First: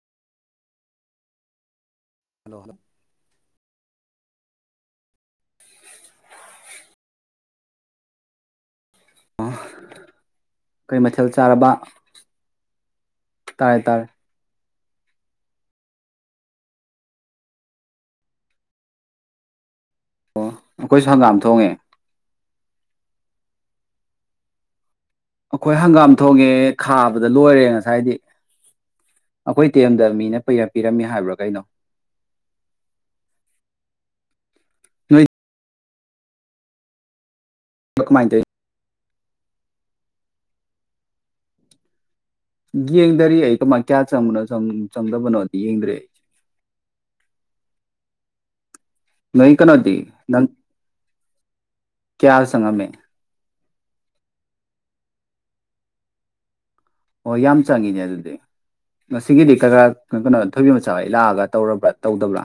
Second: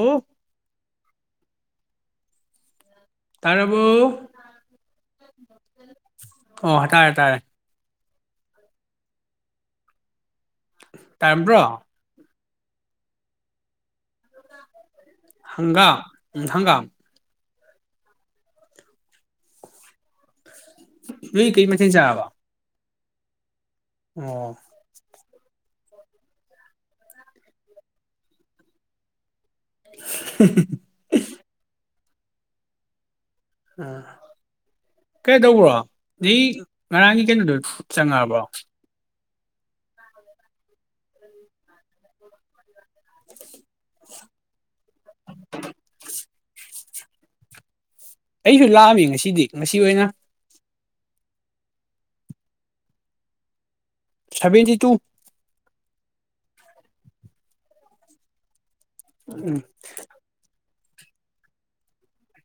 ꯎꯝ hello ꯇꯔꯕꯣ ꯑꯣ ꯇꯔꯦ ꯇꯔꯦ ꯑ ꯀꯩ ꯃꯊꯦꯜ ꯆꯥꯔꯕ ꯇꯥꯔꯝꯕ꯭ꯔꯣ ꯇꯔꯦ ꯇꯔꯦ ꯍꯪꯒꯥꯝ ꯍꯪꯒꯥꯝ ꯑꯩꯈꯣꯏꯁꯨ ꯍꯪꯒꯥꯝ ꯅꯣꯏ ꯀꯩ ꯊꯣꯡꯉꯦ ꯃꯊꯦꯜ ꯆꯥꯔꯕ ꯑꯣ ꯑꯩꯈꯣꯏ ꯍꯪꯒꯥꯝ ꯊꯣꯡꯉꯦ ꯈꯥꯕꯗ ꯂꯣꯏꯔꯦ ꯉꯁꯥꯏꯗꯤ ꯑꯩꯈꯣꯏ ꯇꯦꯝꯗ ꯃꯤꯅ ꯄꯔ ꯄꯤꯔꯝꯃꯤ ꯍꯥꯏꯕ꯭ꯔꯣ ꯀꯩꯅꯣ ꯑ ꯅꯣꯏ ꯀꯩ ꯇꯧꯕ꯭ꯔꯣ ꯉꯔꯥꯡꯒꯤ ꯀꯩꯅ ꯇꯣ ꯀꯃꯥꯏꯅ ꯆꯪꯉꯛꯑꯕꯣ ꯇꯧꯋꯤ ꯌꯦꯡꯗꯔꯤ ꯑꯩ ꯀꯃꯥꯏ ꯀꯌꯥ [inaudible] ꯆꯪꯗꯕꯅꯣꯗꯤ ꯌꯦꯡꯗ꯭ꯔꯦ ꯑꯩ ꯑꯩꯅ ꯂꯥꯛꯑꯝꯃꯤ ꯉꯁꯤꯗꯤ ꯉꯁꯤ ꯑꯣꯏꯅ ꯀꯌꯥꯗꯤ ꯆꯪꯉꯝꯃꯦ ꯁꯚꯦꯟꯇꯤ ꯇꯨ ꯑꯣ ꯌꯥꯝ ꯆꯪꯏꯅꯦ ꯑꯗꯨꯗꯤ ꯎꯝ [inaudible] ꯊꯣꯏꯕꯤ ꯃꯆꯥ ꯂꯥꯛꯑꯒ ꯇꯧꯔꯕ꯭ꯔꯥ ꯇꯧꯗꯕ꯭ꯔꯥ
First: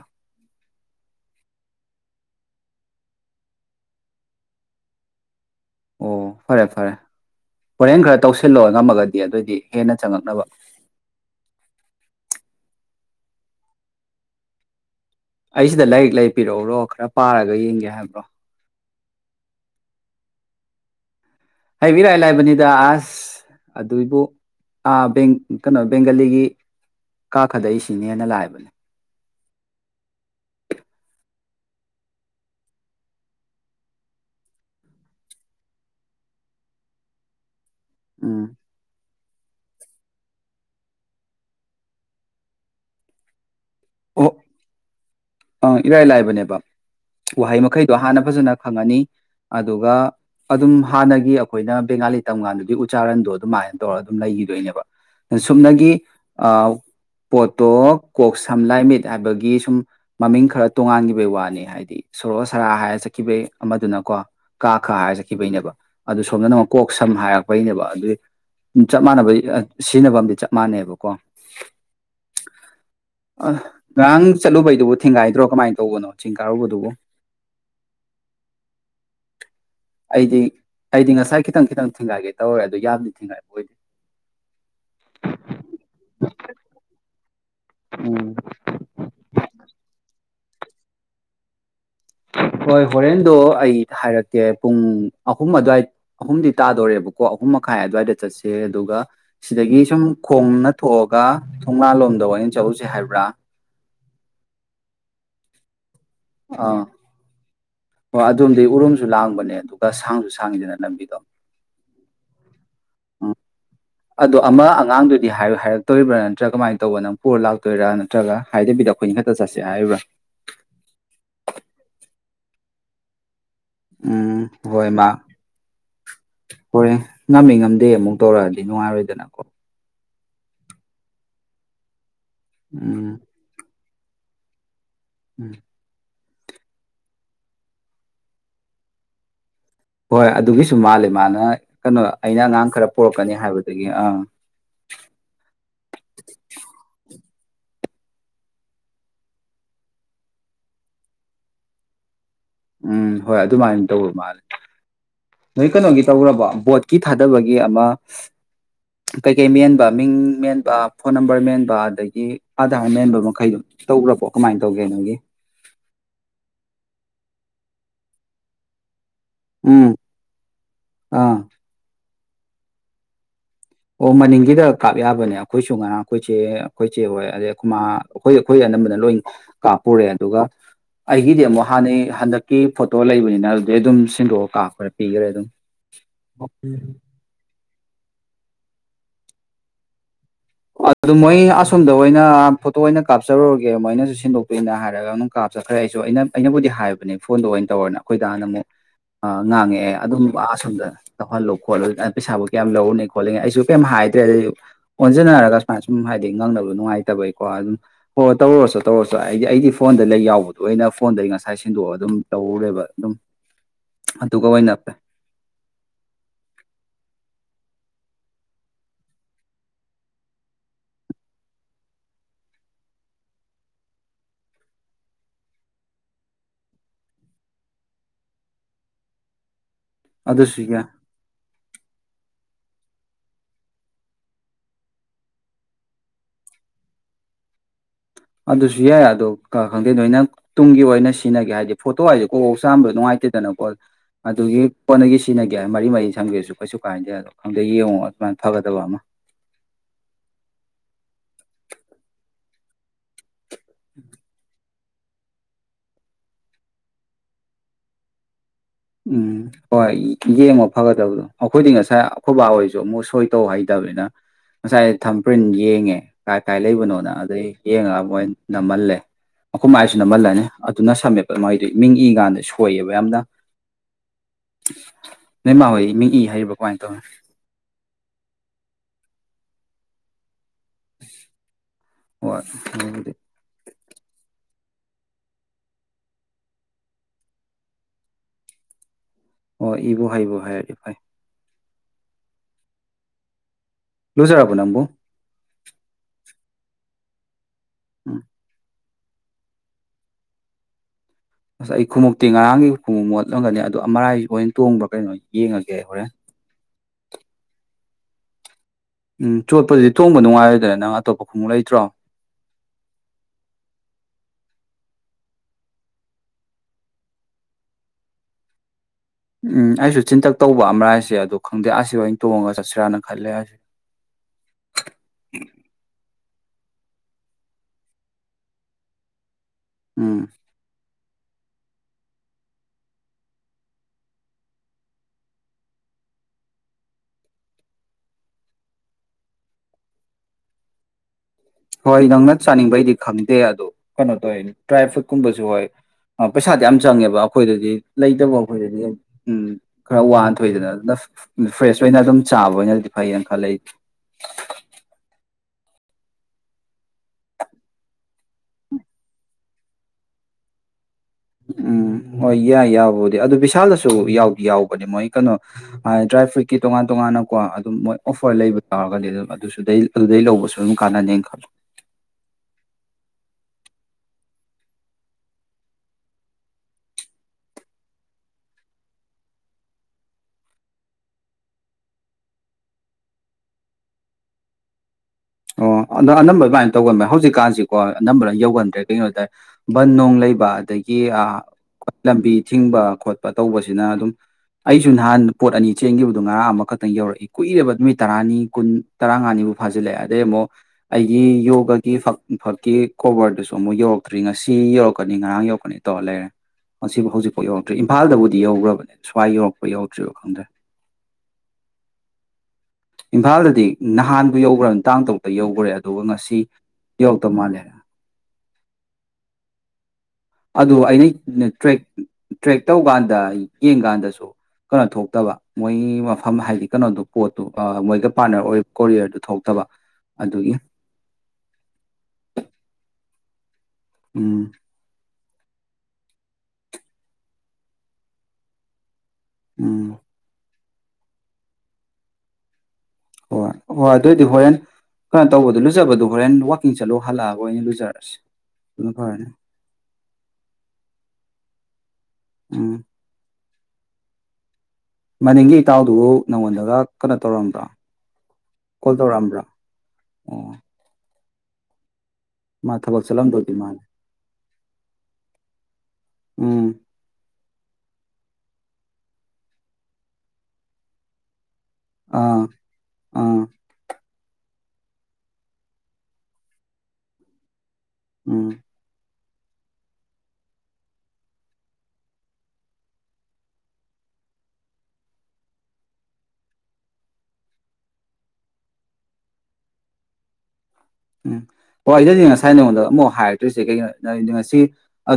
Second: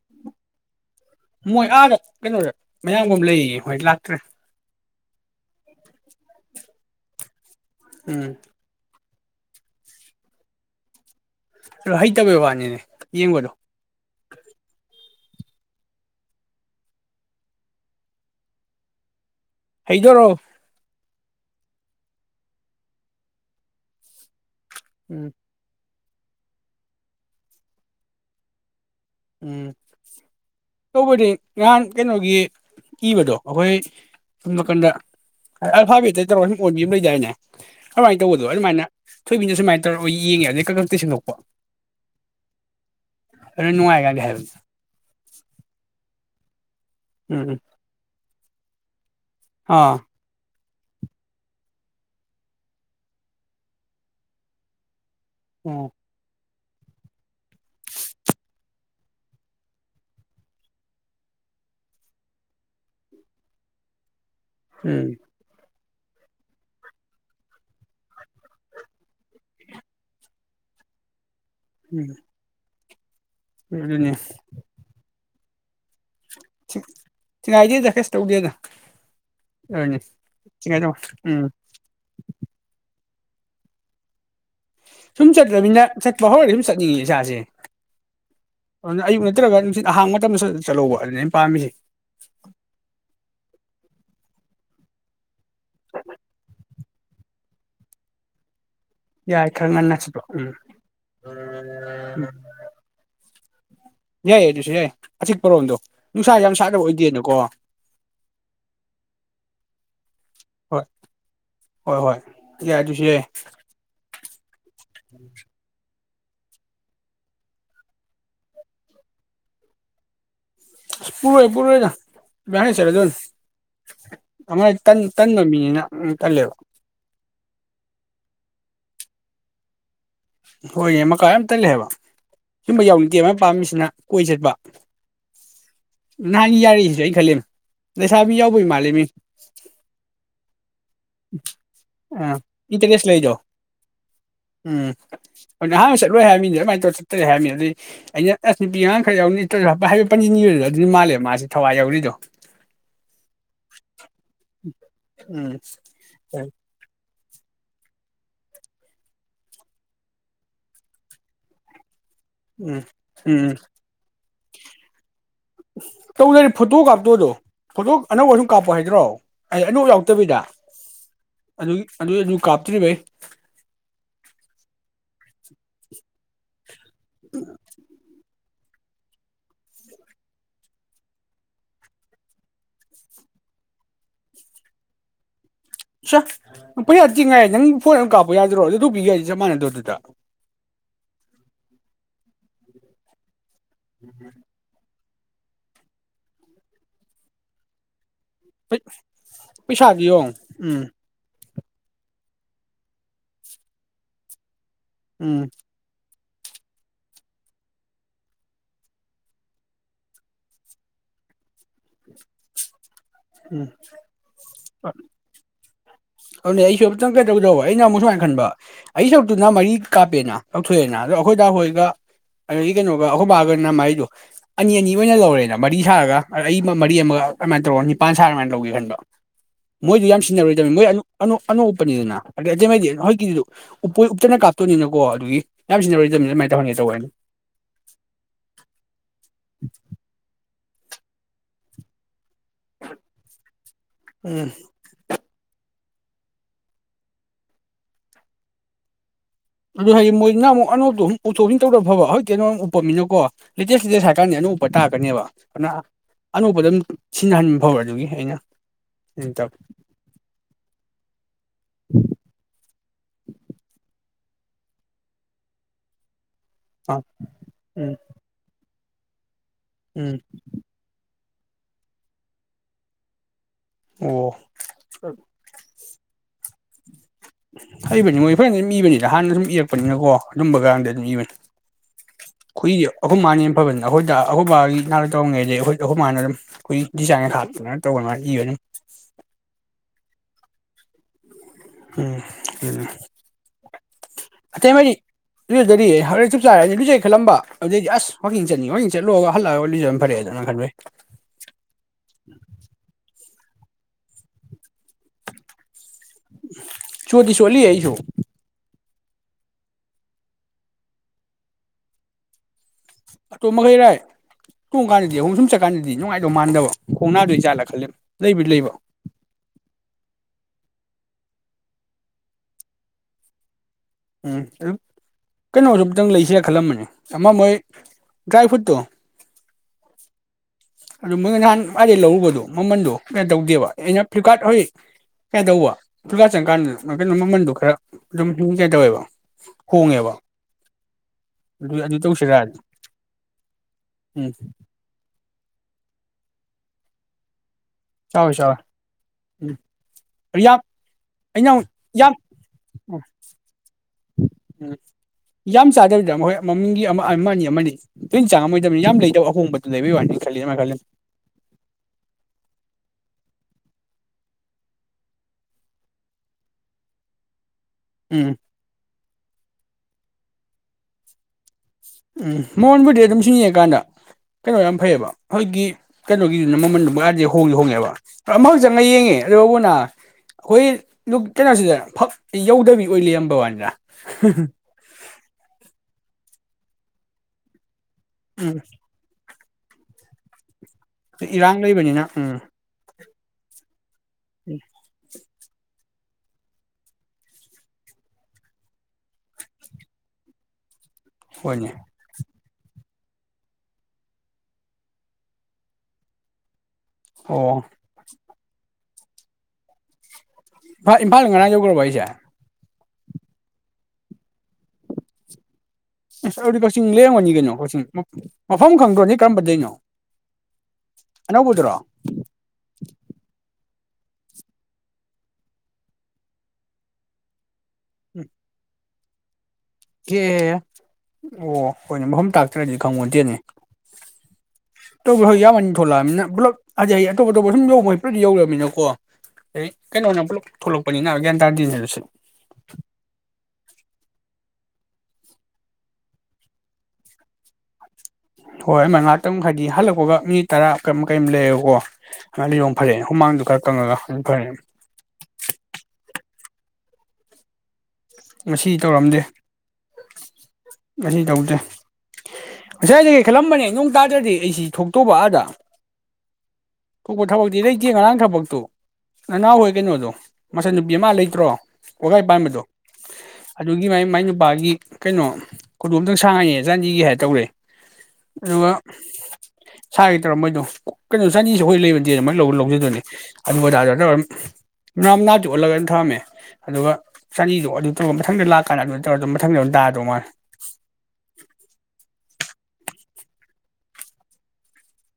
ꯃꯣꯏ ꯑꯥꯗ ꯀꯩꯅꯣꯗ ꯃꯌꯥꯝꯒ ꯂꯩꯌꯦ ꯃꯣꯏ ꯂꯥꯛꯇ꯭ꯔꯦ ꯑꯣ ꯐꯔꯦ ꯐꯔꯦ ꯍꯣꯔꯦꯟ ꯈꯔ ꯎꯝ ꯇꯧꯁꯤꯜꯂꯣ ꯉꯝꯃꯒꯗꯤ ꯑꯗꯨꯑꯣꯏꯗꯤ ꯍꯦꯟꯅ ꯆꯪꯉꯛꯅꯕ ꯣ ꯍꯩ ꯇꯕ ꯋꯥꯅꯤꯅꯦ ꯌꯦꯡꯕꯗꯣ ꯑꯩ ꯁꯤꯗ ꯂꯥꯏꯔꯤꯛ ꯂ ꯄꯔꯛꯎꯔꯣ ꯈꯔ ꯄꯥꯔꯒ ꯌꯦꯡꯒꯦ ꯍꯥꯏꯕ꯭ꯔꯣ ꯍꯩꯗꯔꯣ ꯍꯥꯏꯕꯤꯔꯛꯏ ꯂꯥꯏꯕꯅꯤꯗ ꯑꯁ ꯑꯗꯨꯏꯕꯨ ꯎꯝ ꯑꯥꯦꯡ ꯀꯩꯅꯣ ꯕꯦꯡꯒꯂꯤꯒꯤ ꯀꯥꯈꯗ ꯑꯩ ꯁꯤꯅꯦꯅ ꯂꯥꯛꯑꯏꯕꯅꯦ ꯎꯝ ꯇꯧꯕꯗꯤ ꯉꯍꯥꯟ ꯀꯩꯅꯣꯒꯤ ꯏꯕꯗꯣ ꯑꯩꯈꯣꯏ ꯁꯝ ꯅꯥꯀꯟꯗ ꯑꯜꯐꯥꯕꯦꯠꯇ ꯇꯧꯔ ꯁꯨꯝ ꯑꯣꯟꯕꯤ ꯑꯃ ꯂꯩꯗꯥꯏꯅꯦ ꯑꯗꯨꯃꯥꯏꯅ ꯇꯧꯕꯗꯣ ꯎꯝ ꯑꯗꯨꯃꯥꯏꯅ ꯊꯣꯏꯕꯤꯟꯗ ꯁꯨꯃꯥꯏꯅ ꯇꯧꯔꯒ ꯌꯦꯡꯉꯦ ꯑꯗꯩ ꯈꯛ ꯈꯛꯇ ꯁꯦꯡꯗꯣꯛꯄ ꯑꯗꯨ ꯍꯥꯏꯔ ꯑꯣ ꯕ ꯎꯝ ꯎꯝ ꯋꯥꯍꯩ ꯃꯈꯩꯗꯣ ꯍꯥꯟꯅ ꯐꯖꯅ ꯐꯪꯉꯅꯤ ꯑꯗꯨꯒ ꯑꯥ ꯑꯗꯨꯝ ꯍꯥꯟꯅꯒꯤ ꯑꯩꯈꯣꯏꯅ ꯕꯦꯡꯒꯥꯂꯤ ꯇꯝꯀꯥꯟꯗꯨꯒꯤ ꯎꯆꯥꯥꯔꯟꯗꯣ ꯑꯗꯨꯃꯥꯏꯅ ꯇꯧꯔꯒ ꯑꯗꯨꯝ ꯂꯩꯈꯤꯗꯣꯏꯅꯦꯕ ꯑꯣ ꯁꯨꯞꯅꯒꯤ ꯑ ꯄꯣꯠꯇꯣ ꯀꯣꯛ ꯁꯝ ꯂꯥꯏ ꯃꯤꯠ ꯍꯥꯏꯕꯒꯤ ꯁꯨꯝ ꯃꯃꯤꯡ ꯈꯔ ꯇꯣꯉꯥꯟꯈꯤꯕꯒꯤ ꯋꯥꯅꯤ ꯍꯥꯏꯗꯤ ꯁꯣꯔꯣꯛ ꯁꯔꯥ ꯍꯥꯏꯔ ꯆꯠꯈꯤꯕꯩ ꯑꯃꯗꯨꯅꯀꯣ ꯀꯥ ꯈꯥ ꯎꯝ ꯍꯥꯏꯖꯈꯤꯕꯩꯅꯦꯕ ꯑꯗꯨ ꯁꯣꯝꯗꯅ ꯑꯃꯛ ꯀꯣꯛ ꯁꯝ ꯍꯥꯏꯔꯛꯄꯩꯅꯦꯕ ꯑꯗꯨꯒꯤ ꯆꯞ ꯃꯥꯟꯅꯕꯩ ꯁꯤꯖꯤꯟꯅꯕ ꯑꯃꯗꯤꯝ ꯆꯞ ꯃꯥꯟꯅꯩꯕꯀꯣ ꯎꯝ ꯑ ꯑꯗꯨꯅꯤ ꯉꯥꯡ ꯆꯂꯨ ꯥꯏꯗꯨꯕꯨ ꯊꯦꯡꯒꯥꯏꯗ꯭ꯔꯣ ꯀꯃꯥꯏ ꯇꯧꯕꯅꯣ ꯆꯤꯡ ꯀꯥꯔꯨꯕꯗꯨꯕꯨ ꯆꯤꯡꯉꯥꯏꯗꯦꯗ ꯀꯩꯁꯨ ꯇꯧꯗꯦꯗ ꯑꯗꯨꯅꯤ ꯑꯩꯗꯤ ꯆꯤꯡꯉꯥꯏ ꯇꯧ ꯑꯩꯗꯤ ꯉꯁꯥꯏ ꯎꯝ ꯈꯤꯇꯪ ꯈꯤꯇꯪ ꯊꯤꯡꯒꯥꯏꯒꯦ ꯇꯧꯔꯦ ꯑꯗꯨ ꯌꯥꯝꯗꯤ ꯊꯤꯡꯉꯥꯏꯕ ꯑꯣꯏꯗꯦ ꯁꯨꯝ ꯆꯠꯇ꯭ꯔꯃꯤꯅ ꯆꯠꯄ ꯍꯧꯔꯒꯗꯤ ꯁꯨꯝ ꯆꯠꯅꯤꯡꯉꯤ ꯏꯁꯥꯁꯦ ꯎꯝ ꯑꯗꯨ ꯑꯌꯨꯛ ꯅꯠꯇ꯭ꯔꯒ ꯅꯨꯡꯁꯤꯠ ꯑꯍꯥꯡꯕ ꯃꯇꯝꯗꯁꯨ ꯆꯠꯂꯧꯕ ꯑꯗꯨꯅꯦ ꯑꯩꯅ ꯄꯥꯝꯃꯤꯁꯦ ꯍꯣꯏ ꯍꯣꯔꯦꯟꯗꯣ ꯑꯩ ꯍꯥꯏꯔꯛꯀꯦ ꯄꯨꯡ ꯑꯍꯨꯝ ꯑꯗꯨꯋꯥꯏ ꯑꯍꯨꯝꯗꯤ ꯇꯥꯗꯣꯔꯦꯕꯀꯣ ꯑꯍꯨꯝ ꯃꯈꯥꯏ ꯑꯗꯨꯋꯥꯏꯗ ꯆꯠꯁꯦ ꯑꯗꯨꯒ ꯌꯥꯏ ꯈꯔ ꯁꯤꯗꯒꯤ ꯉꯟꯅ ꯁꯨꯝ ꯆꯠꯄ ꯎꯝ ꯈꯣꯡꯅ ꯊꯣꯛꯑꯒ ꯊꯣꯡꯅꯥꯥ ꯂꯣꯝꯗ ꯎꯝ ꯑꯣꯏꯅ ꯆꯠꯂꯨꯁꯦ ꯍꯥꯏꯕ꯭ꯔꯥ ꯌꯥꯏ ꯌꯥ ꯑꯗꯨꯁꯨ ꯌꯥꯏ ꯑ ꯄꯔꯣꯟꯗꯣ ꯑꯥ ꯍꯣꯏ ꯑꯗꯨꯣꯝꯗꯤ ꯎꯔꯨꯝꯁꯨ ꯂꯥꯡꯕꯅꯦ ꯑꯗꯨꯒ ꯁꯥꯡꯁꯨ ꯁꯥꯡꯉꯤꯗꯅ ꯍꯣꯏ ꯂꯝꯕꯤꯗꯣ ꯍꯣꯏ ꯍꯣꯏ ꯌꯥꯏ ꯑꯗꯨꯁꯨ ꯌꯥꯏ ꯎꯝ ꯑꯗꯣ ꯑꯃ ꯑꯉꯥꯡꯗꯨꯗꯤ ꯍꯥꯏꯌꯨ ꯍꯥꯏꯔ ꯆꯠꯇꯣꯔꯤꯕ꯭ꯔꯥ ꯅꯠꯇ꯭ꯔꯒ ꯀꯃꯥꯏꯅ ꯇꯧꯕ ꯅꯪ ꯄꯨꯔ ꯂꯥꯛꯇꯣꯏꯔꯥ ꯅꯠꯇ꯭ꯔꯒ ꯍꯥꯏꯗꯕꯤꯗ ꯑꯩꯈꯣꯏꯅꯤ ꯈꯛꯇ ꯆꯠꯁꯦ ꯍꯥꯏꯔꯤꯕ꯭ꯔꯥ ꯄꯨꯔ ꯄꯔ ꯌꯥꯅꯤꯁꯔꯖ ꯎꯝ ꯍꯣꯏ ꯃꯥ ꯃꯤꯅꯤꯅ ꯎꯝ ꯇꯜꯂꯦꯕ ꯍꯣꯔꯦꯟ ꯉꯝꯅꯤ ꯉꯝꯗꯦ ꯑꯃꯨꯛ ꯇꯧꯔꯛꯑꯗꯤ ꯗꯤ ꯅꯨꯡꯉꯥꯏꯔꯣꯏꯗꯅꯀꯣ ꯍꯣꯏ ꯌꯥꯡ ꯃꯈꯥ ꯌꯥꯝ ꯇꯂꯦ ꯍꯥꯏꯕ ꯁꯨꯝꯕ ꯌꯥꯎꯅꯤꯡ ꯎꯝ ꯀꯦ ꯃꯣꯏꯅ ꯄꯥꯝꯃꯤꯁꯤꯅ ꯀꯣꯏ ꯆꯠꯄ ꯎꯝ ꯅꯍꯥꯟ ꯌꯥꯔꯤꯁꯦ ꯑꯩ ꯈꯜꯂꯤ ꯂꯩꯁꯥꯕꯤ ꯌꯥꯎꯕꯩ ꯃꯥꯜꯂꯤ ꯃꯤ ꯍꯣꯏ ꯑꯗꯨꯒꯤ ꯎ ꯑꯥ ꯈꯔ ꯏꯟꯇꯔꯦꯁ ꯂꯩꯗꯣ ꯄꯣꯔꯛꯀꯅꯤ ꯍꯥꯏꯕꯗꯒꯤ ꯑꯥ ꯎꯝ ꯅꯍꯥꯟ ꯆꯠꯂꯣꯏ ꯍꯥꯏꯃꯤꯅꯦ ꯑꯃꯥꯏ ꯇꯧꯔ ꯇꯔꯦ ꯍꯥꯏꯕꯅꯤ ꯑꯗꯨꯗꯤ ꯑꯩꯅ ꯑꯁ ꯅꯨꯄꯤ ꯑꯉꯥꯡ ꯈꯔ ꯌꯥꯎꯅꯤ ꯍꯥꯏꯕ ꯄꯟꯅꯤ ꯑꯣꯏꯗꯣ ꯑꯗꯨꯗꯤ ꯃꯥꯂꯦꯕ ꯃꯥꯁꯤ ꯊꯋꯥꯏ ꯌꯥꯎꯔꯤꯗꯣ ꯎꯝ ꯍꯣꯏ ꯑꯗꯨꯃꯥꯏꯅ ꯇꯧꯕ ꯃꯥꯂꯦ ꯎꯝ ꯅꯣꯏ ꯀꯩꯅꯣꯒꯤ ꯇꯧꯔꯕ ꯕꯣꯠꯀꯤ ꯊꯥꯗꯕꯒꯤ ꯑꯃ ꯀꯩ ꯀꯩ ꯃꯦꯟꯕ ꯃꯤꯡ ꯃꯦꯟꯕ ꯐꯣꯟ ꯅꯝꯕꯔ ꯃꯦꯟꯕ ꯑꯗꯒꯤ ꯎꯝ ꯑꯥꯙꯥꯔ ꯃꯦꯟꯕ ꯎꯝ ꯃꯈꯩꯗꯣ ꯇꯧꯒ꯭ꯔꯕꯣ ꯀꯃꯥꯏ ꯇꯧꯒꯦ ꯅꯪꯒꯤ ꯇꯧꯗꯔꯤ ꯐꯣꯇꯣ ꯀꯥꯞꯇꯣꯗꯣ ꯐꯣꯇꯣ ꯑꯅꯧ ꯕꯁꯨꯝ ꯀꯥꯞꯄꯣ ꯍꯥꯏꯗ꯭ꯔꯣ ꯑꯩ ꯑꯅꯣꯛ ꯎꯝ ꯌꯥꯎꯇꯕꯤꯗ ꯑꯥ ꯑꯗꯨꯒꯤ ꯑꯗꯨ ꯀꯥꯞꯇ꯭ꯔꯤꯕꯩ ꯈꯣꯏꯁꯨ ꯉꯔꯥꯡ ꯈꯣꯏꯆꯦ ꯑꯈꯣꯏ ꯆꯦ ꯍꯣꯏ ꯑꯗꯩ ꯑꯈꯣꯏꯃꯥ ꯑꯈꯣꯏ ꯑꯈꯣꯏ ꯑꯅꯝꯕꯅ ꯂꯣꯏ ꯀꯥꯞꯄꯨꯔꯦ ꯑꯗꯨꯒ ꯑꯩꯒꯤꯗꯤ ꯑꯃꯨꯛ ꯍꯥꯟꯅꯩ ꯍꯟꯗꯛꯀꯤ ꯐꯣꯇꯣ ꯂꯩꯕꯅꯤꯅ ꯑꯗꯨꯗꯩ ꯑꯗꯨꯝ ꯁꯤꯟꯗꯣꯛꯑꯒ ꯀꯥꯞꯈꯔꯦ ꯄꯤꯒꯔꯦ ꯑꯗꯨꯝ [unintelligible] ꯐꯣꯟ ꯑꯝ ꯀꯥꯞꯄꯦ ꯌꯥꯗ꯭ꯔꯣ ꯑꯗꯨ ꯑꯗꯨ ꯄꯤꯒꯦ ꯆꯞ ꯃꯥꯟꯅꯗ꯭ꯔꯣ ꯑꯗꯨꯗ ꯑꯗꯨ ꯃꯣꯏ ꯑꯁꯣꯝꯗ ꯑꯣꯏꯅ ꯐꯣꯇꯣ ꯑꯣꯏꯅ ꯀꯥꯞꯆꯔꯨꯔꯒꯦ ꯃꯣꯏꯅꯁꯨ ꯁꯤꯟꯗꯣꯛꯇꯣꯏꯅꯤꯅ ꯍꯥꯏ [unintelligible] ꯀꯥꯞꯆꯠꯈ꯭ꯔꯦ ꯑꯩꯁꯨ ꯑꯩꯅ ꯑꯩꯅꯕꯨꯗꯤ ꯍꯥꯏꯕꯅꯦ ꯐꯣꯟꯗꯣ ꯑꯣꯏ ꯇꯧꯋꯣꯅ ꯑꯈꯣꯏꯗꯥꯅ ꯑꯃꯨꯛ ꯉꯥꯡꯉꯛꯑꯦ ꯄꯩꯁꯥꯗꯤ ꯑꯗꯨꯝ ꯌꯦꯡꯉꯣ ꯎꯝ ꯑꯁꯣꯝꯗ ꯇꯧꯍꯜꯂꯨ ꯈꯣꯠꯂ ꯄꯩꯁꯥꯕꯨ ꯀꯌꯥꯝ ꯂꯧꯔꯅꯤ ꯈꯣꯠꯂꯤ ꯑꯩꯁꯨ ꯀꯩꯝ ꯍꯥꯏꯗ꯭ꯔꯦ ꯑꯗꯨ ꯎꯝ ꯑꯣꯟꯖꯅꯥꯔ ꯁꯨꯝ ꯍꯥꯏꯗꯤ ꯉꯪꯅꯕꯗ ꯅꯨꯡꯉꯥꯏꯇꯕꯩꯀꯣ ꯑꯗꯨꯝ ꯍꯣꯏ ꯇꯧꯔꯨꯔꯣꯆꯣ ꯇꯧꯔꯨꯔꯣꯆꯣ ꯑꯩꯗꯤ ꯑꯩꯗꯤ ꯐꯣꯟꯗ ꯂꯩ ꯌꯥꯎꯕꯗꯣ ꯑꯩꯅ ꯐꯣꯟꯗꯒꯤ ꯉꯁꯥꯏ ꯁꯤꯟꯗꯣꯛꯑ ꯑꯗꯨꯝ ꯇꯧꯔꯨꯔꯦꯕ ꯑꯗꯨꯝ ꯎꯝ ꯑꯗꯨꯒ ꯑꯣꯏꯅ ꯑꯗꯨꯅꯦ ꯑꯩꯁꯨ ꯑꯝꯇꯪ [unintelligible] ꯑꯩꯅ ꯑꯃꯨꯛ ꯁꯨꯃꯥꯏꯅ ꯈꯟꯕ ꯑꯩ ꯁꯔꯨꯛꯇꯨꯅ ꯃꯔꯤ ꯀꯥꯞꯄꯦꯅ ꯂꯧꯊꯣꯛꯑꯦꯅ ꯑꯗꯣ ꯑꯈꯣꯏ ꯗꯥ ꯍꯣꯏꯒ ꯑꯗꯒꯤ ꯀꯩꯅꯣꯒ ꯑꯩꯈꯣꯏ ꯕꯥꯒꯅ ꯃꯥꯔꯤꯗꯣ ꯑꯅꯤ ꯑꯅꯤ ꯑꯣꯏꯅ ꯂꯧꯔꯦꯅ ꯃꯔꯤ ꯁꯥꯔꯒ ꯑꯩ ꯃꯔꯤ ꯑꯃꯒ ꯑꯗꯨꯃꯥꯏ ꯇꯧꯔ ꯄꯥꯟ ꯁꯥꯔ ꯑꯗꯨꯃꯥꯏ ꯂꯧꯒꯦ ꯈꯟꯕ ꯃꯣꯏꯗꯨ ꯌꯥꯝ ꯑꯗꯨꯁꯨ ꯁꯤꯟꯅꯔꯣꯏꯗꯕꯅꯤ ꯃꯣꯏ ꯌꯥꯏ ꯑꯅꯣꯛ ꯎꯟꯄꯅꯤꯗꯅ [unintelligible] ꯎꯞꯇꯅ ꯀꯥꯞꯇꯣꯏꯅꯤꯅꯀꯣ ꯑꯗꯨꯒꯤ ꯌꯥꯝ ꯁꯤꯖꯤꯟꯅꯔꯣꯏꯗꯕꯅꯤ ꯑꯗꯨꯃꯥꯏꯅ ꯇꯧꯍꯟꯒꯦ ꯇꯧꯕ ꯑꯩꯅ ꯑꯗꯨꯁꯨ ꯌꯥꯏ ꯑꯗꯣ ꯀ ꯈꯪꯗꯦ ꯅꯣꯏꯅ ꯇꯨꯡꯒꯤ ꯑꯣꯏꯅ ꯁꯤꯖꯤꯟꯅꯒꯦ ꯍꯥꯏꯗꯤ ꯐꯣꯇꯣ ꯍꯥꯏ ꯀꯣꯛ ꯁꯥꯝꯕꯗꯣ ꯅꯨꯡꯉꯥꯏꯇꯦꯗꯅꯀꯣ ꯎꯝ ꯑꯗꯨꯒꯤ ꯀꯣꯟꯅꯒꯤ ꯁꯤꯖꯤꯟꯅꯒꯦ ꯍꯥꯏ ꯃꯔꯤ ꯃꯔꯤ ꯁꯪꯕꯤꯔꯁꯨ ꯀꯩꯁꯨ ꯀꯥꯏꯗꯦ ꯑꯗꯒꯤ ꯌꯦꯡꯉꯣ ꯑꯗꯨꯃꯥꯏꯅ ꯐꯒꯗꯕ ꯑꯃ ꯑꯗꯨ ꯍꯥꯏꯗꯤ ꯃꯣꯏꯅ ꯑꯃꯨꯛ ꯑꯅꯣꯛꯇꯣ [unintelligible] ꯇꯧꯔ ꯐꯕ [unintelligible] ꯀꯩꯅꯣ ꯑꯃꯨꯛ ꯎꯞꯄꯃꯤꯅꯀꯣ [unintelligible] ꯇꯥꯛꯀꯅꯦꯕ ꯑꯗꯨꯅ ꯑꯅꯣꯞꯄꯗꯣ ꯑꯗꯨꯝ ꯁꯤꯖꯤꯟꯅꯍꯟꯕ ꯐꯧꯔꯦ ꯑꯗꯨꯒꯤ ꯑꯩꯅ ꯎꯝ ꯍꯣꯏ ꯌꯦꯡꯉꯣ ꯐꯒꯗꯕꯗꯣ ꯑꯩꯈꯣꯏꯗꯤ ꯉꯁꯥꯏ ꯑꯩꯈꯣꯏ ꯕꯥꯍꯣꯏꯖꯨ ꯑꯃꯨꯛ ꯁꯣꯏ ꯇꯧ ꯍꯩꯇꯕꯅꯤꯅ ꯉꯁꯥꯏ ꯊꯝꯄ꯭ꯔꯤꯟ ꯌꯦꯡꯉꯦ꯫ ꯀꯥꯏ ꯀꯥꯏ ꯑ ꯂꯩꯕꯅꯣꯅ ꯑꯗꯨꯗꯩ ꯎꯝ ꯌꯦꯡꯉꯒ ꯃꯣꯏ ꯅꯝꯃꯜꯂꯦ꯫ ꯑꯩꯈꯣꯏ ꯃꯥꯏꯁꯨ ꯎꯝ ꯅꯝꯃꯜꯂꯅꯤ ꯑꯗꯨꯅ ꯁꯝꯃꯦ꯫ ꯃꯥꯏꯗꯣ ꯃꯤꯡ ꯏꯔꯀꯥꯟꯗ ꯁꯣꯏꯑꯕ ꯌꯥꯝꯅ꯫ ꯑꯣ ꯅꯣꯏ ꯃꯥ ꯍꯣꯏ ꯃꯤ ꯏ ꯍꯩꯕꯣ ꯀꯃꯥꯏ ꯇꯧꯋꯦ꯫ ꯍꯩꯕꯅꯤ ꯃꯣꯏ ꯐꯖꯅ ꯑꯗꯨꯝ ꯏꯕꯅꯤꯗ ꯍꯥꯟꯅ ꯁꯨꯝ ꯏꯔꯛꯄꯅꯤꯅꯀꯣ꯫ ꯑꯗꯨꯝꯕꯀꯥꯟꯗ ꯑꯗꯨꯝ ꯏꯕꯅꯤ ꯍꯣꯏ ꯈꯨꯏꯗꯤ ꯑꯗꯨꯕꯨꯗꯤ ꯑꯈꯣꯏ ꯃꯥꯅ ꯍꯦꯟꯅ ꯐꯕꯅꯤ꯫ ꯑꯩꯈꯣꯏꯗ ꯑꯈꯣꯏ ꯕꯥꯒꯤ ꯅꯥ ꯇꯧꯔꯤꯉꯩꯗꯤ ꯑꯩꯈꯣꯏꯗꯤ ꯑꯈꯣꯏ ꯃꯥꯅ ꯑꯗꯨꯝ ꯑꯩꯈꯣꯏ ꯗꯤꯖꯥꯏꯟꯒ ꯍꯥꯞꯇꯅ ꯇꯧꯕ ꯑꯗꯨꯃꯥꯏꯅ ꯏꯕꯅꯤ ꯑꯗꯨꯝ꯫ ꯑꯣ ꯏꯕꯣꯍꯩꯕꯨ ꯍꯩꯔꯗꯤ ꯐꯩ꯫ ꯎꯝ ꯂꯨꯖꯔꯕꯣ ꯅꯪꯕꯨ [unintelligible] [unintelligible] [unintelligible] ꯈꯜꯂꯝꯕ꯫ ꯑꯗꯩꯗꯤ ꯑꯁ ꯎꯝ ꯄꯪꯏꯪ ꯏꯪꯖꯜꯂꯤ ꯄꯪꯏꯪ ꯏꯪꯖꯜꯂꯤ꯫ ꯆꯠꯂꯣꯑꯒ ꯍꯜꯂꯛꯑꯒ ꯂꯤꯖꯕꯅ ꯐꯔꯦ ꯑꯗꯨꯅ ꯈꯟꯕꯩ꯫ ꯑꯁ ꯑꯩ ꯈꯨꯃꯨꯛꯇꯤ ꯉꯔꯥꯡꯒꯤ ꯈꯨꯃꯨꯛꯎ ꯃꯣꯠ ꯆꯠꯂꯝꯒꯅꯤ ꯑꯗꯣ ꯑꯃꯔꯥꯏꯒꯤ ꯑꯣꯏꯅ ꯇꯣꯡꯕ꯭ꯔꯥ ꯀꯩꯅꯣ ꯌꯦꯡꯉꯒꯦ ꯍꯣꯔꯦꯟ꯫ ꯆꯣꯠꯇꯤ ꯆꯣꯠꯂꯤ ꯑꯩꯖꯨ꯫ ꯎꯝ ꯆꯣꯠꯄꯖꯤ ꯊꯣꯡꯕ ꯅꯨꯡꯉꯥꯏꯔꯣꯏꯗ꯭ꯔꯥ ꯅꯪ ꯑꯇꯣꯞꯄ ꯈꯣꯡꯎꯞ ꯂꯩꯇ꯭ꯔꯣ꯫ ꯑꯇꯣꯞ ꯃꯈꯩ ꯔꯥꯏ ꯇꯣꯡꯀꯥꯟꯗꯗꯤ ꯑꯍꯨꯝ ꯁꯨꯝ ꯆꯠꯀꯥꯟꯗꯗꯤ ꯅꯨꯡꯉꯥꯏꯗꯧ ꯃꯥꯟꯗꯕ ꯈꯣꯡꯅꯥꯗꯣꯏ ꯖꯥꯠꯂ ꯈꯜꯂꯤꯕ ꯂꯩꯕꯨꯗꯤ ꯂꯩꯕ꯫ ꯎꯝ ꯑꯩꯖꯨ ꯆꯤꯟꯇꯛ ꯇꯧꯕ ꯑꯃ ꯍꯥꯏꯁꯦ ꯑꯗꯣ ꯈꯪꯗꯦ ꯑꯁꯤ ꯑꯣꯏꯅ ꯇꯣꯡꯉꯒ ꯆꯠꯁꯤꯔꯥꯅ ꯈꯜꯂꯦ꯫ ꯎꯝ ꯑꯗꯨ ꯀꯩꯅꯣꯗꯣ ꯑꯝꯇꯪ ꯂꯩꯁꯤ꯫ ꯖꯤꯔ ꯈꯜꯂꯝꯕꯅꯤ ꯑꯃ ꯃꯣꯏ ꯗ꯭ꯔꯥꯏ ꯐ꯭ꯔꯨꯏꯠꯇꯣ꯫ ꯎꯝ꯫ ꯑꯗꯨ ꯃꯣꯏ ꯅꯍꯥꯟ ꯃꯗꯩ ꯂꯧꯔꯨꯕꯗꯣ ꯃꯃꯜꯗꯣ ꯀꯩꯗꯧꯗꯦꯕ ꯑꯩꯅ ꯐ꯭ꯂꯤꯞꯀꯥꯔꯠ ꯍꯣꯏ ꯀꯩꯗꯧꯕ ꯐ꯭ꯂꯤꯞꯀꯥꯔꯠ ꯆꯪꯀꯥꯟꯗ ꯀꯩꯅꯣ ꯃꯃꯜꯗꯣ ꯈꯔ ꯑꯗꯨꯝ [unintelligible] ꯋꯦꯕ ꯍꯣꯡꯉꯦꯕ ꯑꯗꯨ ꯑꯗꯨ ꯍꯣꯏ ꯅꯪꯅ ꯇꯧꯁꯤꯔꯥꯅ ꯆꯥꯅꯤꯡꯕꯩꯗꯤ ꯈꯪꯗꯦ ꯑꯗꯨꯣ ꯀꯩꯅꯣ ꯎꯝ ꯇꯧꯋ ꯗ꯭ꯔꯥꯏ ꯐ꯭ꯔꯨꯏꯠ꯫ ꯀꯨꯝꯕꯁꯨ ꯍꯣꯏ ꯄꯩꯁꯥꯗꯤ ꯌꯥꯝ ꯆꯪꯉꯦꯕ ꯑꯩꯈꯣꯏꯗꯗꯤ꯫ ꯆꯥꯎꯋꯦ ꯂꯩꯇꯕꯣ ꯆꯥꯎꯋꯦ ꯑꯩꯈꯣꯏꯗꯗꯤ ꯎꯝ ꯈꯔ ꯋꯥꯅ ꯌꯥꯝ ꯊꯣꯛꯏꯗꯅ ꯑꯗꯨꯅ ꯑꯩꯅ ꯑꯃꯨꯛ ꯐ꯭ꯔꯦꯁ ꯑꯣꯏꯅ ꯌꯥꯝ ꯑꯗꯨꯝ ꯆꯥꯕ ꯑꯣꯏꯅꯗꯤ ꯎꯝ ꯐꯩꯌꯦꯅ ꯈꯜꯂꯛꯏ꯫ ꯌꯥꯝ ꯆꯥꯗꯕꯤꯗ ꯍꯣꯏ ꯃꯃꯤꯡꯒꯤ ꯑꯃ ꯑꯃꯅꯤ ꯑꯃꯅꯤ ꯂꯣꯏ ꯆꯥꯡꯉꯝꯃꯣꯏꯗꯕꯅꯤ ꯌꯥꯝ ꯂꯩꯗꯕ ꯑꯍꯣꯡꯕꯗꯣ ꯂꯩꯕꯒꯤ ꯋꯥꯅꯤ ꯈꯜꯂꯤ ꯑꯃ ꯈꯜꯂꯤ꯫ ꯎꯝ ꯍꯣꯏ ꯌꯥꯏ ꯌꯥꯕꯕꯨꯗꯤ ꯑꯗꯨ ꯕꯤꯁꯥꯜꯗꯁꯨ ꯌꯥꯎꯗꯤ ꯌꯥꯎꯕꯅꯦ ꯃꯣꯏ ꯀꯩꯅꯣ ꯗ꯭ꯔꯥꯏ ꯐ꯭ꯔꯨꯏꯠꯀꯤ ꯇꯣꯉꯥꯟ ꯇꯣꯉꯥꯟꯅꯀꯣ ꯑꯗꯨꯝ ꯃꯣꯏ ꯎꯝ ꯑꯣꯐꯔ ꯂꯩꯕ ꯇꯥꯔꯒꯗꯤ ꯑꯗꯨꯝ ꯑꯗꯨꯁꯨꯗꯩ ꯑꯗꯨꯗꯩ ꯂꯧꯕꯁꯨ ꯑꯗꯨꯝ ꯀꯥꯟꯅꯅꯦꯅ ꯈꯜꯂꯨ꯫ ꯎꯝ ꯃꯉꯣꯟꯕꯨꯗꯤ ꯑꯗꯨꯝ ꯁꯤꯖꯤ ꯌꯦꯡꯉꯀꯥꯟꯗ ꯀꯩꯅꯣ ꯌꯥꯝ ꯐꯩꯑꯕ ꯍꯧꯖꯤꯀꯤ ꯀꯩꯅꯣꯒꯤꯗꯨꯅ ꯃꯃꯜꯗꯨ ꯃꯥꯗꯤ ꯍꯣꯡꯗꯤ ꯍꯣꯡꯉꯦꯕ ꯑꯃꯛ ꯆꯪꯉꯒ ꯌꯦꯡꯉꯦ ꯑꯗꯨꯕꯨꯅ ꯑꯩꯈꯣꯏ ꯂꯨꯞ ꯀꯩꯅꯣꯁꯤꯗ ꯐꯛ ꯌꯧꯗꯕꯤ ꯑꯣꯏ ꯂꯩꯔꯝꯕꯩ ꯋꯥꯅꯤꯗ꯫ ꯑꯣ ꯑꯗꯣ ꯑꯅꯝꯕ ꯑꯗꯨꯃꯥꯏꯅ ꯇꯧꯒꯟꯕꯅꯦ ꯍꯧꯖꯤꯛꯀꯥꯟꯖꯤ ꯀꯣ ꯑꯅꯝꯕꯅ ꯎꯝ ꯌꯧꯒꯟꯗ꯭ꯔꯦ ꯀꯩꯅꯣ ꯇꯥꯏ ꯕꯟ ꯅꯨꯡ ꯂꯩꯕ ꯑꯗꯩꯩ ꯒꯤ ꯑ ꯏꯔꯥꯡ ꯂꯩꯕꯅꯤꯅ ꯂꯝꯕꯤ ꯎꯝ ꯊꯤꯡꯕ ꯈꯣꯠ ꯄꯥꯇꯧꯕꯁꯤꯅ ꯑꯗꯨꯝ ꯑꯩꯁꯨꯨ ꯅꯍꯥꯟ ꯄꯣꯠ ꯑꯅꯤ ꯆꯦꯟꯒꯤꯕꯗꯣ ꯉꯔꯥꯡ ꯑꯃꯈꯛꯇꯪ ꯌꯧꯔꯛꯏ ꯀꯨꯏꯔꯦꯕ ꯅꯨꯃꯤꯠ ꯇꯔꯥꯅꯤ ꯀꯨꯟ ꯇꯔꯥꯃꯥꯉꯥꯅꯤꯕꯨ ꯐꯥꯖꯤꯜꯂꯛꯑꯦ ꯑꯦꯃꯣ ꯑꯩꯒꯤ ꯍꯣꯏꯅꯦ ꯌꯣꯒꯥꯒꯤ ꯐꯛ ꯐꯛꯀꯤ ꯀꯣꯕꯔꯗꯨꯁꯨ ꯑꯃꯨꯛ ꯌꯧꯔꯛꯇ꯭ꯔꯤ ꯉꯁꯤ ꯌꯧꯔꯛꯀꯅꯤ ꯉꯔꯥꯡ ꯌꯧꯔꯛꯀꯅꯤ ꯇꯧꯔ ꯂꯩꯔꯦ ꯃꯁꯤꯕꯨ ꯍꯧꯖꯤꯛꯐꯥꯎ ꯑꯣ ꯌꯧꯔꯛꯇ꯭ꯔꯤ ꯏꯝꯐꯥꯜꯗꯕꯨꯗꯤ ꯌꯧꯒꯔꯕꯅꯦ ꯁ꯭ꯋꯥꯏ ꯌꯧꯔꯛꯄ ꯌꯧꯔꯛꯇꯔꯤꯕ ꯈꯪꯗ꯭ꯔꯦ ꯏꯐꯥꯜ ꯏꯝꯐꯥꯜ ꯉꯥꯔꯥꯟ ꯌꯧꯒꯔꯥꯕ ꯍꯥꯏꯖꯦ ꯏꯝꯐꯥꯜꯗꯗꯤ ꯅꯍꯥꯟꯕꯨ ꯌꯧꯒꯔꯃꯤ ꯇꯥꯡ ꯇꯔꯨꯛꯇ ꯌꯧꯒꯔꯦ ꯑꯁ ꯑꯗꯨꯗꯤ ꯀꯛꯆꯤꯡ ꯂꯝꯒꯅꯤ ꯀꯩꯅꯣ ꯀꯥꯛꯆꯤꯡ ꯃꯐꯝ ꯈꯪꯗ꯭ꯔꯣꯅꯦ ꯀꯔꯝꯕꯗꯩꯅꯣ ꯑꯗꯨ ꯑꯩꯅ ꯑꯅꯧꯕꯗꯨꯔꯣ ꯇ꯭ꯔꯦꯛ ꯇ꯭ꯔꯦꯛ ꯇꯧ ꯀꯥꯟꯗ ꯑꯩ ꯌꯦꯡ ꯀꯥꯟꯗꯁꯨ ꯀꯩꯅꯣ ꯊꯣꯛꯇꯕ ꯃꯣꯏ ꯃꯐꯝ ꯍꯥꯏꯗꯤ ꯀꯩꯅꯣꯗꯣ ꯄꯣꯠꯇꯨ ꯑ ꯃꯣꯏꯒ ꯄꯥꯅꯔ ꯑꯣꯏꯕ ꯀꯣꯔꯤꯌꯔꯗꯨ ꯊꯣꯛꯇꯕ ꯀꯦ ꯑꯗꯨꯒꯤ ꯑꯣ ꯍꯣꯏꯅꯦ ꯃꯐꯝ ꯇꯥꯛꯇ꯭ꯔꯗꯤ ꯈꯪꯄꯣꯠꯇꯦꯅꯦ [inaudible] ꯎꯝ ꯑꯇꯧꯕ ꯌꯧꯃꯅꯤ ꯊꯣꯛꯂꯛꯑꯃꯤꯅ ꯄꯨꯂꯞ ꯑꯗꯩꯩ ꯑꯇꯣꯞ ꯑꯇꯣꯞꯄ ꯁꯨꯝ ꯌꯧꯕ ꯍꯩ ꯄꯨꯂꯞ ꯌꯧꯔꯕꯃꯤꯅꯀꯣ ꯑꯩ ꯎꯝ ꯀꯩꯅꯣꯅꯦ ꯄꯨꯂꯞ ꯊꯣꯛꯂꯛꯄꯅꯤꯅ ꯒ꯭ꯌꯥꯟ ꯇꯥꯗꯔ꯭ꯤꯅꯦꯗꯨꯁꯨ ꯍꯣꯏ ꯍꯣꯏ ꯑꯗꯨꯑꯣꯏꯗꯤ ꯍꯣꯔꯦꯟ ꯀꯩꯅꯣ ꯇꯧꯕꯗꯣ ꯂꯨꯖꯕꯗꯨꯣ ꯍꯣꯔꯦꯟ ꯋꯥꯛꯀꯤꯡ ꯆꯠꯂꯨ ꯍꯜꯂꯛꯑꯒ ꯑꯣꯏꯅ ꯂꯨꯖꯔꯁꯦ ꯍꯣꯏ ꯑꯃꯥꯏꯅ ꯉꯛꯇꯪ ꯍꯥꯏꯗꯤ ꯍꯜꯂꯛꯄꯒ ꯃꯤꯅꯤꯠ ꯇꯔꯥ ꯀꯩꯃꯥ ꯀꯩꯃꯥ ꯂꯩꯔꯒꯥ ꯑꯣ ꯍꯟꯗꯤꯌꯣ ꯎꯝ ꯐꯔꯦ ꯍꯨꯃꯥꯡꯗꯣ ꯈꯔ ꯀꯪꯉꯥꯒ ꯑꯗꯨ ꯐꯔꯅꯤ ꯃꯅꯤꯡꯒꯤ ꯏꯇꯥꯎꯗꯨꯕꯨ ꯅꯪꯉꯣꯟꯗꯒ ꯀꯩꯅꯣ ꯇꯧꯔꯝꯕꯔꯣ ꯉꯁꯤ ꯇꯧꯔꯛꯑꯝꯗꯦ ꯑꯣ ꯉꯁꯤ ꯇꯧꯗꯦ ꯃꯥ ꯊꯕꯛ ꯉꯁꯥꯏꯗꯒꯤ ꯆꯠꯂꯝꯗꯧꯗꯤ ꯈꯜꯂꯝꯕꯅꯦ ꯃꯥꯜꯂꯦ ꯅꯣꯡ ꯇꯥꯗ꯭ꯔꯗꯤ ꯑꯩꯁꯤ ꯊꯣꯛꯇꯧꯕ ꯑꯥꯗ ꯎꯝ ꯀꯨ ꯀꯨ ꯊꯥꯎ ꯗꯤ ꯂꯩꯇꯦ ꯉꯔꯥꯡ ꯊꯕꯛꯇꯨ ꯅꯅꯥꯎ ꯍꯣꯏ ꯀꯩꯅꯣꯗꯣ ꯃꯆꯟꯅꯨꯄꯤ ꯑꯃ ꯂꯩꯇ꯭ꯔꯣ ꯋꯥꯒꯥꯏ ꯑꯥ ꯄꯥꯟꯕꯗꯣ ꯑꯥ ꯑꯗꯨꯒꯤ ꯃꯥꯏ -ꯃꯥꯏ ꯅꯨꯞ꯫ ꯕꯥꯒꯤ ꯀꯩꯅꯣ ꯈꯨꯗꯣꯞꯇꯪ ꯁꯥꯡꯉꯅ‌ꯦ ꯆꯥꯟꯗꯤꯒꯤ ꯍꯥꯏ ꯇꯧꯔꯦ꯫ ꯎꯝ ꯑꯗꯨꯒ꯫ ꯁꯥꯒ‌ꯦ ꯇꯧꯔꯃꫭꯏꯗꯨ ꯀꯩꯅꯣ ꯆꯥꯟꯗꯤꯁꯨ ꯑꯈꯣꯏ ꯂꯩꯕꯗꯦꯅ ꯂꯧ ꯂꯧꯖꯗꯅꯤ ꯑꯗꯨ ꯑꯗꯗ ꯇꯧꯔ ꯎꯝ ꯅꯍꯥꯟ ꯅꯥꯞꯇꯤ ꯑꯣꯜꯂꯒ ꯑꯗꯨ ꯊꯝꯃꯦ ꯑꯗꯨꯒ꯫ ꯆꯅꯤꯗꯣ ꯑꯗꯨ ꯇꯧꯔꯒ ꯃꯊꯪꯗ ꯂꯥꯛꯀꯥꯟꯗ ꯑꯗꯨ ꯇꯧꯔ ꯑꯗꯨꯝ ꯃꯊꯪꯗ ꯑꯗꯨꯝ ꯇꯗꯥꯗꯧ ꯃꯥꯜꯂꯤ꯫ ꯑꯩ ꯅꯉꯣꯟꯗ ꯑꯃꯨꯛ ꯍꯥꯏꯔꯛꯇꯣꯏꯁꯦ ꯀꯩꯒꯤꯅꯣ ꯉꯁꯤ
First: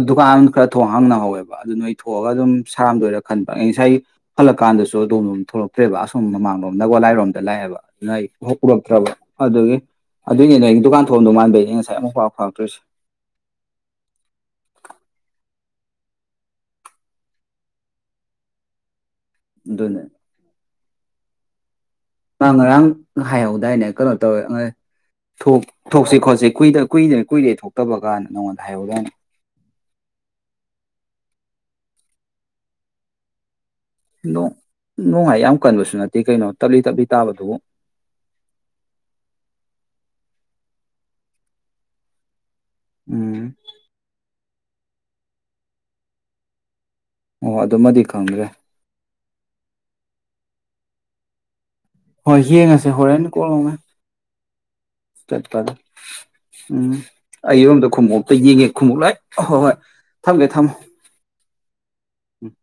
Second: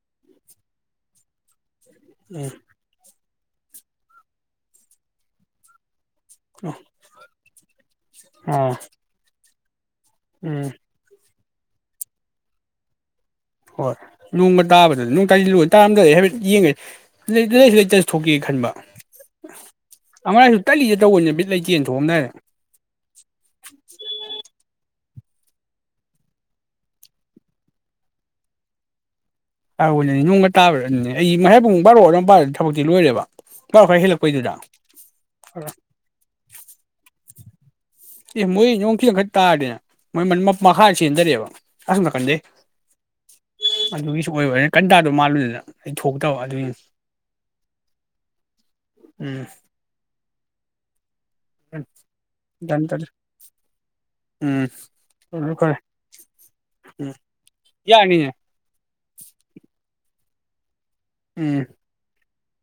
ꯗꯨꯀꯥꯟ ꯈꯔ ꯊꯣꯡ ꯍꯥꯡꯅꯍꯧꯑꯦꯕ ꯑꯗꯨ ꯅꯣꯏ꯫ ꯊꯣꯛꯑꯒ ꯑꯗꯨꯝ ꯁꯔꯝꯗꯣꯏꯔ꯫ ꯈꯟꯕ ꯉꯁꯥꯏ ꯍꯜꯂꯀ ꯀꯥꯟꯗꯁꯨ ꯑꯗꯣꯂꫭꯝ ꯊꯣꯛꯂꯛꯇ꯭ꯔꯦꯕ ꯑ꯫ ꯁꯨꯝ ꯃꯃꯥꯡꯂꫭꯝ ꯎꯝ ꯅꯒꯥꯜꯂꯥꯏꯔꯣꯝ꯫ ꯂꯥꯏꯑꯦꯕ꯫ ꯅꯥꯏ ꯑꯣ ꯎꯔꯛꯊ꯭ꯔꯥꯕ꯫ ꯑꯗꯨꯒꯤ꯫ ꯑꯗꯨꯏꯅꯦ ꯎꯝ ꯅꫭꯏꯗꯨꯀꯥꯟ ꯊꫭꯛꯑꯝꯗꯣꯏ ꯃꯥꯟ꯫ ꯉꯁꯥꯏ ꯑꯃꯨꯛ ꯄꯥꯎ ꯐꯥꯎꯇ꯭ꯔꯤꯁꯤ꯫ ꯍꯣꯏ ꯅꯣꯡꯒ ꯇꯥꯕꯗꯨꯗ ꯅꫭꯡꯇꯥꯏꯂꯣꯏ ꯇꯥꯔꯝꯗ ꯑꯩ ꯍꯥꯏꯐꯦꯠ ꯌꯦꯡꯉꯦ ꯂꯩꯇ ꯂꯩꯁꯨ ꯂꯩꯇꯁꯨ ꯊꯣꯛꯀꯦ ꯈꯟꯕ꯫ ꯑꯗꯨꯅꯦ ꯑꯃ ꯔꯥꯏꯁꯨ ꯇꯜꯂꯤꯗ꯫ ꯇꯧꯕꯩꯅ ꯕꯤꯠ ꯂꯩꯇꯦꯅ‌ꯦꯟ꯫ ꯃꯥ ꯉꯔꯥꯡ ꯍꯥꯏꯍꯧꯗꯥꯏꯅꯦ ꯀꯩꯅꯣ ꯇꯧꯔꯦ꯫ ꯊꯣꯛ ꯊꯣꯛꯁꯤ ꯈꯣꯠꯁꯤ ꯀꯨꯏꯗ ꯀꯨꯏꯗꯅ ꯀꯨꯏꯔꯦ ꯊꯣꯛꯇꯕ ꯀꯥꯟꯅ ꯅꯪꯉꯣꯟꯗ ꯍꯥꯏꯍꯧꯗꯣꯏꯅꯦ꯫ ꯍꯥꯏꯍꯧꯕꯅꯤ ꯅꯣꯡꯒ ꯇꯥꯕꯅꯦ ꯗꯨꯅꯤ ꯑꯩ ꯃꯌꯥꯥꯏ ꯄꯨꯡ ꯕꯥꯔꯣ ꯑꯗꫭꯝꯄꯗ ꯊꯕꯛꯇꯤ ꯂꯣꯏꯔꯦꯕ꯫ ꯕꯥꯔꯣ ꯈꯔ ꯍꯦꯜꯂꯛꯄꯩꯗꯨꯗ ꯅꫭꯡ-ꯅꫭꯡꯍꯥꯏ ꯌꯥꯝ ꯀꯟꯕꯁꯨ ꯅꯠꯇꯦ ꯀꯩꯅꯣ ꯇꯞꯂꯤ ꯇꯞꯂꯤ ꯇꯥꯕꯗꯨꯕꯨ꯫ ꯑꯦ ꯃꯣꯏ ꯅꯥꯡꯈꯤꯗꯪꯈꯛꯇꯪ ꯇꯥꯔꯗꯤꯅ‌ꯦ ꯃꯣꯏ ꯃꯈꯥ ꯆꯦꯟꯗꯔꯛꯑꯦꯕ ꯑꯁꫭꯝ ꯅꯀꯟꯗꯩ꯫ ꯎꯝ ꯑꯗꯨꯒꯤꯁꯨ ꯑꯣꯏꯕ꯫ ꯀꯟ ꯇꯥꯗꫭ ꯃꯥꯜꯂꯨꯗꯅ ꯑꯩ ꯊꯣꯛꯇꯕ ꯑꯗꯨꯒꯤꯅꯤ꯫ ꯑꯣ ꯑꯗꯨꯃꯗꯤ ꯈꯪꯗ꯭ꯔꯦ꯫ ꯎꯝ꯫ ꯍꯣꯏ ꯒ꯭ꯌꯥꯟ ꯌꯦꯡꯉꯁꯦ ꯇꯥꯗꯦ ꯍꯣꯔꯦꯟ ꯀꯣꯛꯂꯥꯎꯃꯩ꯫ ꯎꯝ꯫ ꯆꯠꯄꯒꯤ ꯎꯝ ꯎꯝ ꯑꯩꯔꯣꯝꯗ ꯌꯥꯅꯤꯅꯦ ꯈꯣꯡꯎꯞꯇ ꯌꯦꯡꯉꯦ ꯈꯣꯡꯎꯞ ꯂꯥꯏ ꯍꯣꯏ ꯍꯣꯏ꯫ ꯊꯝꯒꯦ ꯊꯝꯃꫭ꯫ ꯎꯝ ꯎꯝ꯫